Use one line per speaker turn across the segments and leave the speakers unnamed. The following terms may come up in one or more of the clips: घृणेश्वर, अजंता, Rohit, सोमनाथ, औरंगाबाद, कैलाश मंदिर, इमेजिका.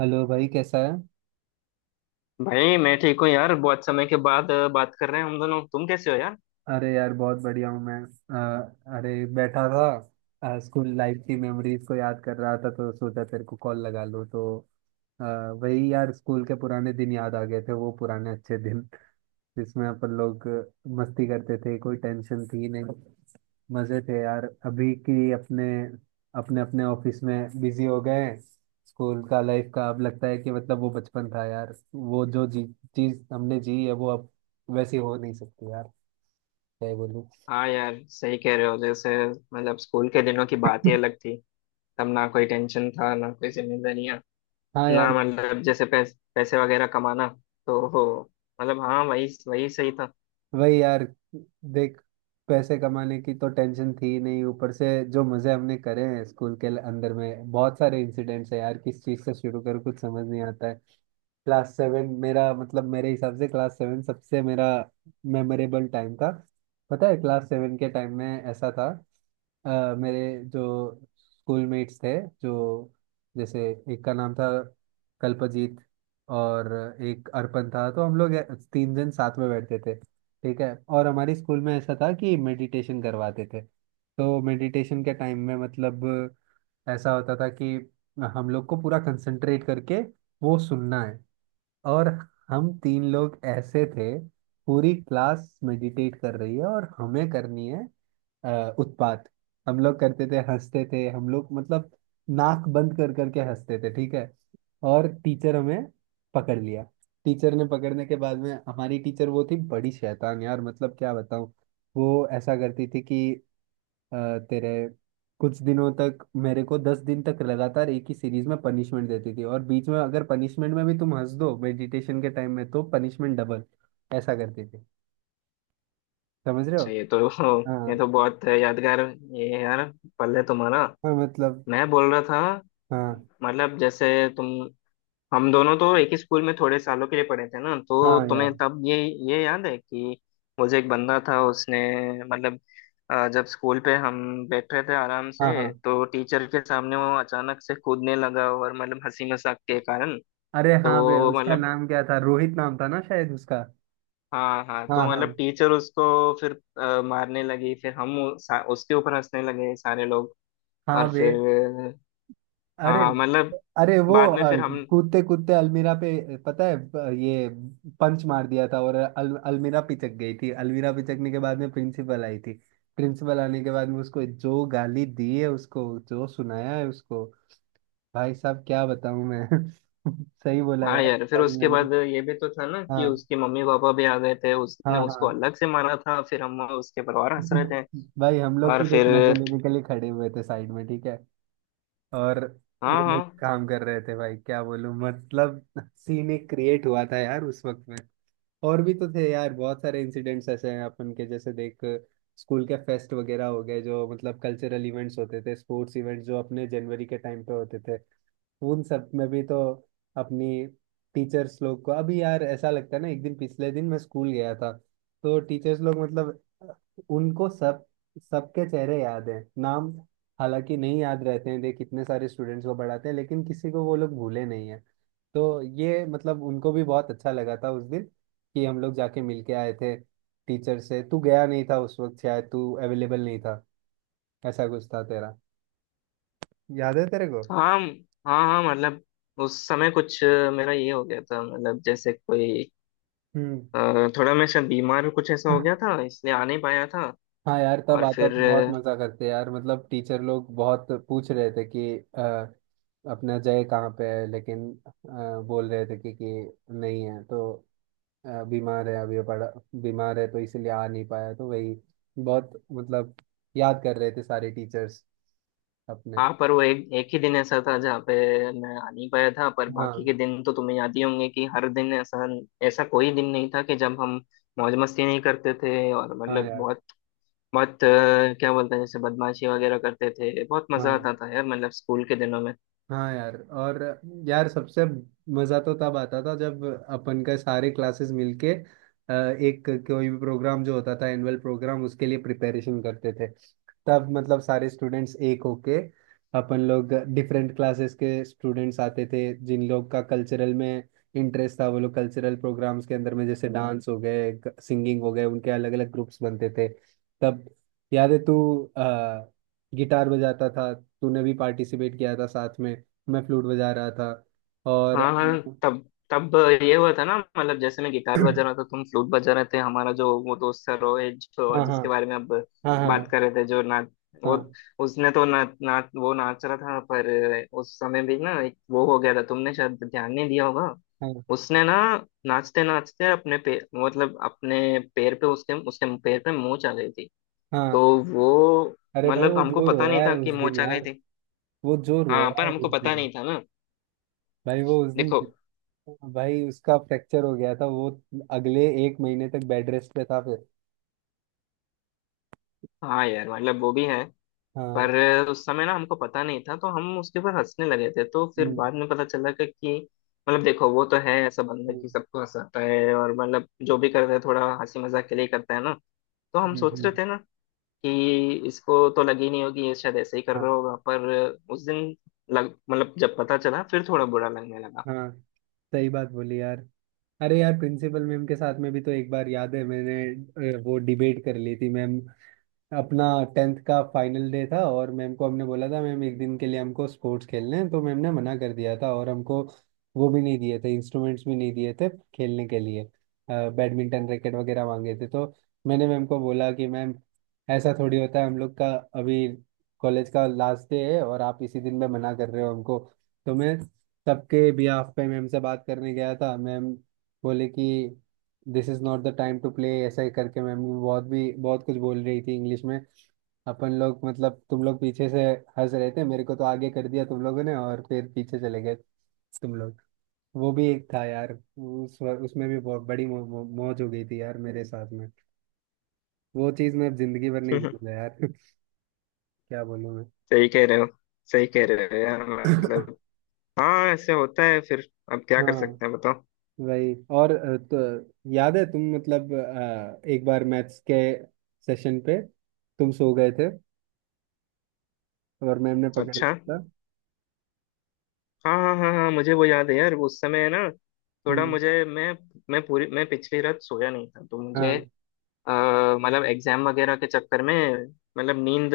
Hello भाई, कैसा है।
भाई मैं ठीक हूँ यार। बहुत समय के बाद बात कर रहे हैं हम दोनों। तुम कैसे हो यार?
अरे यार, बहुत बढ़िया हूँ मैं। अरे, बैठा था, स्कूल लाइफ की मेमोरीज को याद कर रहा था तो सोचा तेरे को कॉल लगा लूँ तो अ, वही यार, स्कूल के पुराने दिन याद आ गए थे, वो पुराने अच्छे दिन जिसमें अपन लोग मस्ती करते थे, कोई टेंशन थी नहीं। मजे थे यार। अभी की अपने अपने अपने ऑफिस में बिजी हो गए हैं। स्कूल का लाइफ का अब लगता है कि मतलब वो बचपन था यार, वो जो जी चीज हमने जी है वो अब वैसी हो नहीं सकती यार। क्या ही बोलूं।
हाँ यार, सही कह रहे हो। जैसे मतलब स्कूल के दिनों की बात ही अलग थी। तब ना कोई टेंशन था ना कोई जिम्मेदारियाँ।
हाँ
ना
यार।
मतलब जैसे पैसे वगैरह कमाना। तो हो, मतलब हाँ, वही वही सही था।
वही यार, देख। पैसे कमाने की तो टेंशन थी ही नहीं, ऊपर से जो मजे हमने करे हैं स्कूल के अंदर में, बहुत सारे इंसिडेंट्स है यार। किस चीज से शुरू करूँ, कुछ समझ नहीं आता है। क्लास सेवन मेरा मतलब, मेरे हिसाब से क्लास सेवन सबसे मेरा मेमोरेबल टाइम था। पता है, क्लास सेवन के टाइम में ऐसा था, मेरे जो स्कूल मेट्स थे, जो जैसे एक का नाम था कल्पजीत और एक अर्पण था, तो हम लोग तीन जन साथ में बैठते थे। ठीक है, और हमारे स्कूल में ऐसा था कि मेडिटेशन करवाते थे, तो मेडिटेशन के टाइम में मतलब ऐसा होता था कि हम लोग को पूरा कंसंट्रेट करके वो सुनना है, और हम तीन लोग ऐसे थे, पूरी क्लास मेडिटेट कर रही है और हमें करनी है उत्पात। हम लोग करते थे, हंसते थे हम लोग, मतलब नाक बंद कर करके हंसते थे। ठीक है, और टीचर हमें पकड़ लिया। टीचर ने पकड़ने के बाद में हमारी टीचर वो थी बड़ी शैतान यार, मतलब क्या बताऊं। वो ऐसा करती थी कि अ, तेरे कुछ दिनों तक मेरे को 10 दिन तक लगातार एक ही सीरीज में पनिशमेंट देती थी, और बीच में अगर पनिशमेंट में भी तुम हंस दो मेडिटेशन के टाइम में तो पनिशमेंट डबल। ऐसा करती थी। समझ रहे हो।
अच्छा, ये तो ये तो
हाँ
बहुत यादगार ये है यार। पल है तुम्हारा।
हाँ। मतलब
मैं बोल रहा था,
हाँ
मतलब जैसे तुम, हम दोनों तो एक ही स्कूल में थोड़े सालों के लिए पढ़े थे ना। तो
हाँ
तुम्हें
यार।
तब ये याद है कि मुझे एक बंदा था उसने मतलब जब स्कूल पे हम बैठ रहे थे आराम
हाँ
से
हाँ।
तो टीचर के सामने वो अचानक से कूदने लगा और मतलब हंसी मजाक के कारण।
अरे हाँ बे,
तो
उसका
मतलब
नाम क्या था, रोहित नाम था ना शायद उसका।
हाँ हाँ, तो
हाँ हाँ।
मतलब टीचर उसको फिर मारने लगी। फिर हम उसके ऊपर हंसने लगे सारे लोग।
हाँ
और
बे,
फिर
अरे।
हाँ मतलब
अरे वो
बाद में फिर हम।
कूदते कूदते अलमीरा पे पता है ये पंच मार दिया था और अलमीरा पिचक गई थी। अलमीरा पिचकने के बाद में प्रिंसिपल आई थी। प्रिंसिपल आने के बाद में उसको जो गाली दी है, उसको जो सुनाया है उसको, भाई साहब क्या बताऊं मैं। सही बोला
हाँ
यार,
यार, फिर
तुम्हारी
उसके
मेमोरी।
बाद ये भी तो था ना कि
हाँ
उसके मम्मी पापा भी आ गए थे, उसने
हाँ
उसको
हाँ।
अलग से मारा था। फिर हम उसके परिवार हंस रहे थे।
भाई हम लोग
और
तो देख
फिर
मजे लेने के लिए खड़े हुए थे साइड में। ठीक है, और वो
हाँ
लोग
हाँ
काम कर रहे थे भाई, क्या बोलूं, मतलब सीन एक क्रिएट हुआ था यार उस वक्त में। और भी तो थे यार, बहुत सारे इंसिडेंट्स ऐसे हैं अपन के, जैसे देख स्कूल के फेस्ट वगैरह हो गए जो मतलब कल्चरल इवेंट्स होते थे, स्पोर्ट्स इवेंट्स जो अपने जनवरी के टाइम पे होते थे, उन सब में भी तो अपनी टीचर्स लोग को, अभी यार ऐसा लगता है ना, एक दिन पिछले दिन मैं स्कूल गया था। तो टीचर्स लोग मतलब अ, उनको सब, सबके चेहरे याद हैं, नाम हालांकि नहीं याद रहते हैं, देख कितने सारे स्टूडेंट्स को पढ़ाते हैं, लेकिन किसी को वो लोग भूले नहीं है। तो ये मतलब उनको भी बहुत अच्छा लगा था उस दिन, कि हम लोग जाके मिल के आए थे टीचर से। तू गया नहीं था उस वक्त, शायद तू अवेलेबल नहीं था, ऐसा कुछ था तेरा। याद है तेरे को।
हाँ हाँ, हाँ मतलब उस समय कुछ मेरा ये हो गया था। मतलब जैसे कोई
हम्म।
अ, थोड़ा मैं शायद बीमार कुछ ऐसा हो गया था, इसलिए आ नहीं पाया था।
हाँ यार, तब
और
आता
फिर
तो बहुत मजा करते यार, मतलब टीचर लोग बहुत पूछ रहे थे कि अ, अपना जय कहाँ पे है, लेकिन बोल रहे थे कि नहीं है तो बीमार है अभी पड़ा, बीमार है तो इसीलिए आ नहीं पाया, तो वही बहुत मतलब याद कर रहे थे सारे टीचर्स अपने।
हाँ, पर वो एक एक ही दिन ऐसा था जहाँ पे मैं आ नहीं पाया था। पर बाकी
हाँ
के दिन तो तुम्हें याद ही होंगे कि हर दिन ऐसा, ऐसा कोई दिन नहीं था कि जब हम मौज मस्ती नहीं करते थे। और
हाँ
मतलब
यार।
बहुत बहुत क्या बोलते हैं, जैसे बदमाशी वगैरह करते थे। बहुत मजा
हाँ
आता था यार, मतलब स्कूल के दिनों में।
हाँ यार, और यार सबसे मज़ा तो तब आता था जब अपन का सारे क्लासेस मिलके एक कोई भी प्रोग्राम जो होता था एनुअल प्रोग्राम उसके लिए प्रिपरेशन करते थे। तब मतलब सारे स्टूडेंट्स एक होके, अपन लोग डिफरेंट क्लासेस के स्टूडेंट्स आते थे, जिन लोग का कल्चरल में इंटरेस्ट था वो लोग कल्चरल प्रोग्राम्स के अंदर में, जैसे डांस हो गए, सिंगिंग हो गए, उनके अलग अलग ग्रुप्स बनते थे। तब याद है तू अ, गिटार बजाता था, तूने भी पार्टिसिपेट किया था साथ में, मैं फ्लूट बजा रहा था और
हाँ हाँ, तब तब ये हुआ था ना, मतलब जैसे मैं गिटार बजा रहा था, तुम फ्लूट बजा रहे थे। हमारा जो वो दोस्त था रोहित, जो
हाँ हाँ
जिसके बारे में अब
हाँ
बात
हाँ
कर रहे थे, जो नाच वो
हाँ
उसने तो ना ना वो नाच रहा था। पर उस समय भी ना एक वो हो गया था, तुमने शायद ध्यान नहीं दिया होगा।
हाँ
उसने ना नाचते नाचते अपने पैर, मतलब अपने पैर पे, उसके उसके पैर पे मोच आ गई थी।
हाँ।
तो वो
अरे भाई,
मतलब
वो
हमको
जो
पता
रोया
नहीं
है
था
उस
कि
दिन
मोच आ गई
यार,
थी।
वो जो
हाँ,
रोया
पर
है
हमको
उस
पता नहीं
दिन,
था ना।
भाई वो उस दिन,
देखो,
भाई उसका फ्रैक्चर हो गया था, वो अगले एक महीने तक बेड रेस्ट पे था फिर।
हाँ यार मतलब वो भी है।
हाँ।
पर उस समय ना हमको पता नहीं था, तो हम उसके ऊपर हंसने लगे थे। तो फिर
हम्म
बाद में पता चला कि मतलब देखो, वो तो है ऐसा बंदा
हम्म
कि सबको हंसाता है, और मतलब जो भी करता है थोड़ा हंसी मजाक के लिए करता है ना। तो हम सोच रहे
हम्म।
थे ना कि इसको तो लगी नहीं होगी, ये शायद ऐसे ही कर रहा
हाँ
होगा। पर उस दिन लग मतलब जब पता चला फिर थोड़ा बुरा लगने लगा।
हाँ, सही बात बोली यार। अरे यार, प्रिंसिपल मैम के साथ में भी तो एक बार याद है मैंने वो डिबेट कर ली थी मैम। अपना टेंथ का फाइनल डे था, और मैम को हमने बोला था मैम एक दिन के लिए हमको स्पोर्ट्स खेलने हैं, तो मैम ने मना कर दिया था और हमको वो भी नहीं दिए थे, इंस्ट्रूमेंट्स भी नहीं दिए थे खेलने के लिए, बैडमिंटन रैकेट वगैरह मांगे थे। तो मैंने मैम को बोला कि मैम ऐसा थोड़ी होता है हम लोग का, अभी कॉलेज का लास्ट डे है और आप इसी दिन में मना कर रहे हो हमको। तो मैं सबके बिहाफ पे मैम से बात करने गया था, मैम बोले कि this is not the time to play ऐसा ही करके, मैम बहुत भी बहुत कुछ बोल रही थी इंग्लिश में। अपन लोग मतलब तुम लोग पीछे से हंस रहे थे, मेरे को तो आगे कर दिया तुम लोगों ने और फिर पीछे चले गए तुम लोग। वो भी एक था यार, उस उसमें भी बहुत बड़ी मौ, मौ, मौज हो गई थी यार मेरे साथ में। वो चीज़ मैं जिंदगी भर नहीं भूलूंगा यार। क्या बोलूं मैं।
सही कह रहे हो, सही कह रहे हो यार मतलब। हाँ, ऐसे होता है फिर। अब क्या कर
हाँ
सकते हैं बताओ?
वही। और तो याद है तुम मतलब एक बार मैथ्स के सेशन पे तुम सो गए थे और मैम ने पकड़
अच्छा,
लिया था।
हाँ हाँ हाँ हाँ, मुझे वो याद है यार। उस समय ना थोड़ा
हम्म।
मुझे मैं पूरी मैं पिछली रात सोया नहीं था तो मुझे
हाँ
मतलब एग्जाम वगैरह के चक्कर में मतलब नींद,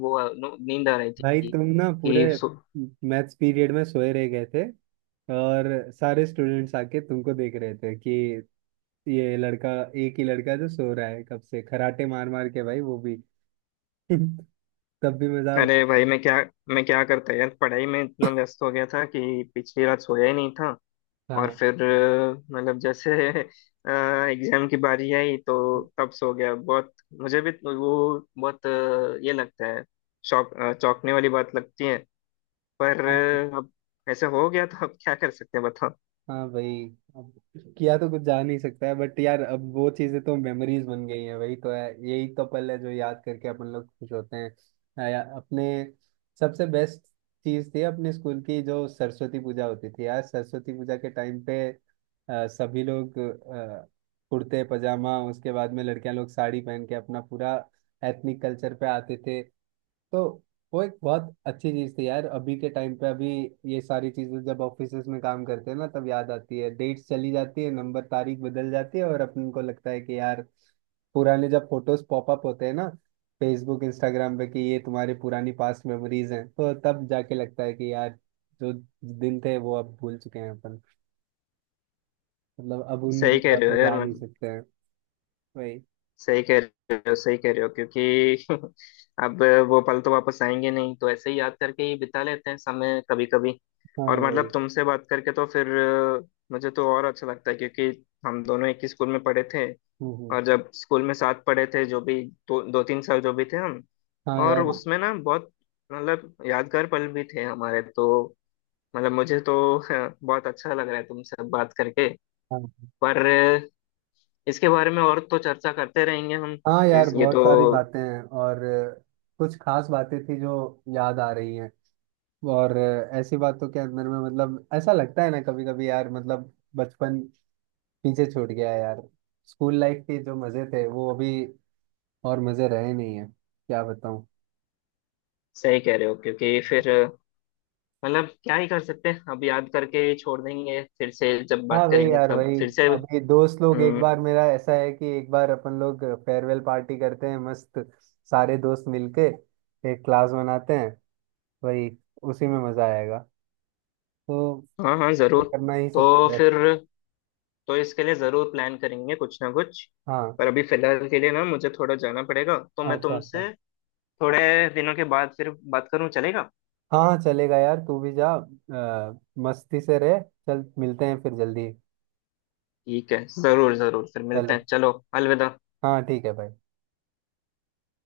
वो नींद आ रही
भाई,
थी
तुम ना पूरे
कि सो।
मैथ्स पीरियड में सोए रह गए थे, और सारे स्टूडेंट्स आके तुमको देख रहे थे कि ये लड़का, एक ही लड़का जो सो रहा है कब से खराटे मार मार के, भाई वो भी तब भी मजाक।
अरे भाई, मैं क्या, मैं क्या करता यार? पढ़ाई में इतना व्यस्त हो गया था कि पिछली रात सोया ही नहीं था। और
हाँ
फिर मतलब जैसे एग्जाम की बारी आई तो तब सो गया। बहुत मुझे भी वो बहुत ये लगता है, शौक चौंकने वाली बात लगती है। पर अब ऐसा हो गया तो अब क्या कर सकते हैं बताओ?
हाँ भाई, अब किया तो कुछ जा नहीं सकता है बट यार, अब वो चीजें तो मेमोरीज बन गई हैं, वही तो है, यही तो पल है जो याद करके अपन लोग खुश होते हैं। अपने सबसे बेस्ट चीज थी अपने स्कूल की जो सरस्वती पूजा होती थी यार। सरस्वती पूजा के टाइम पे सभी लोग कुर्ते पजामा, उसके बाद में लड़कियां लोग साड़ी पहन के अपना पूरा एथनिक कल्चर पे आते थे। तो वो एक बहुत अच्छी चीज थी यार। अभी के टाइम पे, अभी ये सारी चीजें जब ऑफिसेज में काम करते हैं ना तब याद आती है, डेट्स चली जाती है, नंबर तारीख बदल जाती है, और अपन को लगता है कि यार पुराने, जब फोटोज पॉपअप होते हैं ना फेसबुक इंस्टाग्राम पे कि ये तुम्हारी पुरानी पास्ट मेमोरीज हैं, तो तब जाके लगता है कि यार जो दिन थे वो अब भूल चुके हैं अपन, मतलब अब उन
सही कह
जगह
रहे हो
पे
यार
जा नहीं
मतलब,
सकते हैं। वही।
सही कह रहे हो, सही कह रहे हो क्योंकि अब वो पल तो वापस आएंगे नहीं, तो ऐसे ही याद करके ही बिता लेते हैं समय कभी कभी।
हाँ
और मतलब
वही।
तुमसे बात करके तो फिर मुझे तो और अच्छा लगता है क्योंकि हम दोनों एक ही स्कूल में पढ़े थे।
हम्म हम्म।
और जब स्कूल में साथ पढ़े थे जो भी दो दो तीन साल जो भी थे हम,
हाँ
और
यार।
उसमें ना बहुत मतलब यादगार पल भी थे हमारे। तो मतलब मुझे तो बहुत अच्छा लग रहा है तुमसे बात करके।
हाँ
पर इसके बारे में और तो चर्चा करते रहेंगे हम।
हाँ यार,
ये
बहुत
तो
सारी बातें हैं, और कुछ खास बातें थी जो याद आ रही हैं। और ऐसी बातों के अंदर में मतलब ऐसा लगता है ना कभी कभी यार, मतलब बचपन पीछे छूट गया है यार, स्कूल लाइफ के जो मजे थे वो अभी और मजे रहे नहीं है। क्या बताऊँ।
सही कह रहे हो क्योंकि फिर मतलब क्या ही कर सकते हैं? अब याद करके छोड़ देंगे, फिर से जब
हाँ
बात
वही
करेंगे
यार
तब
वही।
फिर से।
अभी दोस्त लोग, एक
हम्म।
बार मेरा ऐसा है कि एक बार अपन लोग फेयरवेल पार्टी करते हैं मस्त, सारे दोस्त मिलके एक क्लास बनाते हैं, वही उसी में मजा आएगा। तो,
हाँ हाँ
तो
जरूर।
करना ही
तो
सबसे बेस्ट।
फिर, तो इसके लिए जरूर प्लान करेंगे कुछ ना कुछ।
हाँ।
पर अभी फिलहाल के लिए ना मुझे थोड़ा जाना पड़ेगा, तो मैं
अच्छा अच्छा।
तुमसे थोड़े दिनों के बाद फिर बात करूं, चलेगा?
हाँ हाँ, चलेगा यार, तू भी जा मस्ती से रह। चल मिलते हैं फिर जल्दी।
ठीक है, जरूर जरूर फिर मिलते हैं।
चलो।
चलो अलविदा।
हाँ ठीक है भाई।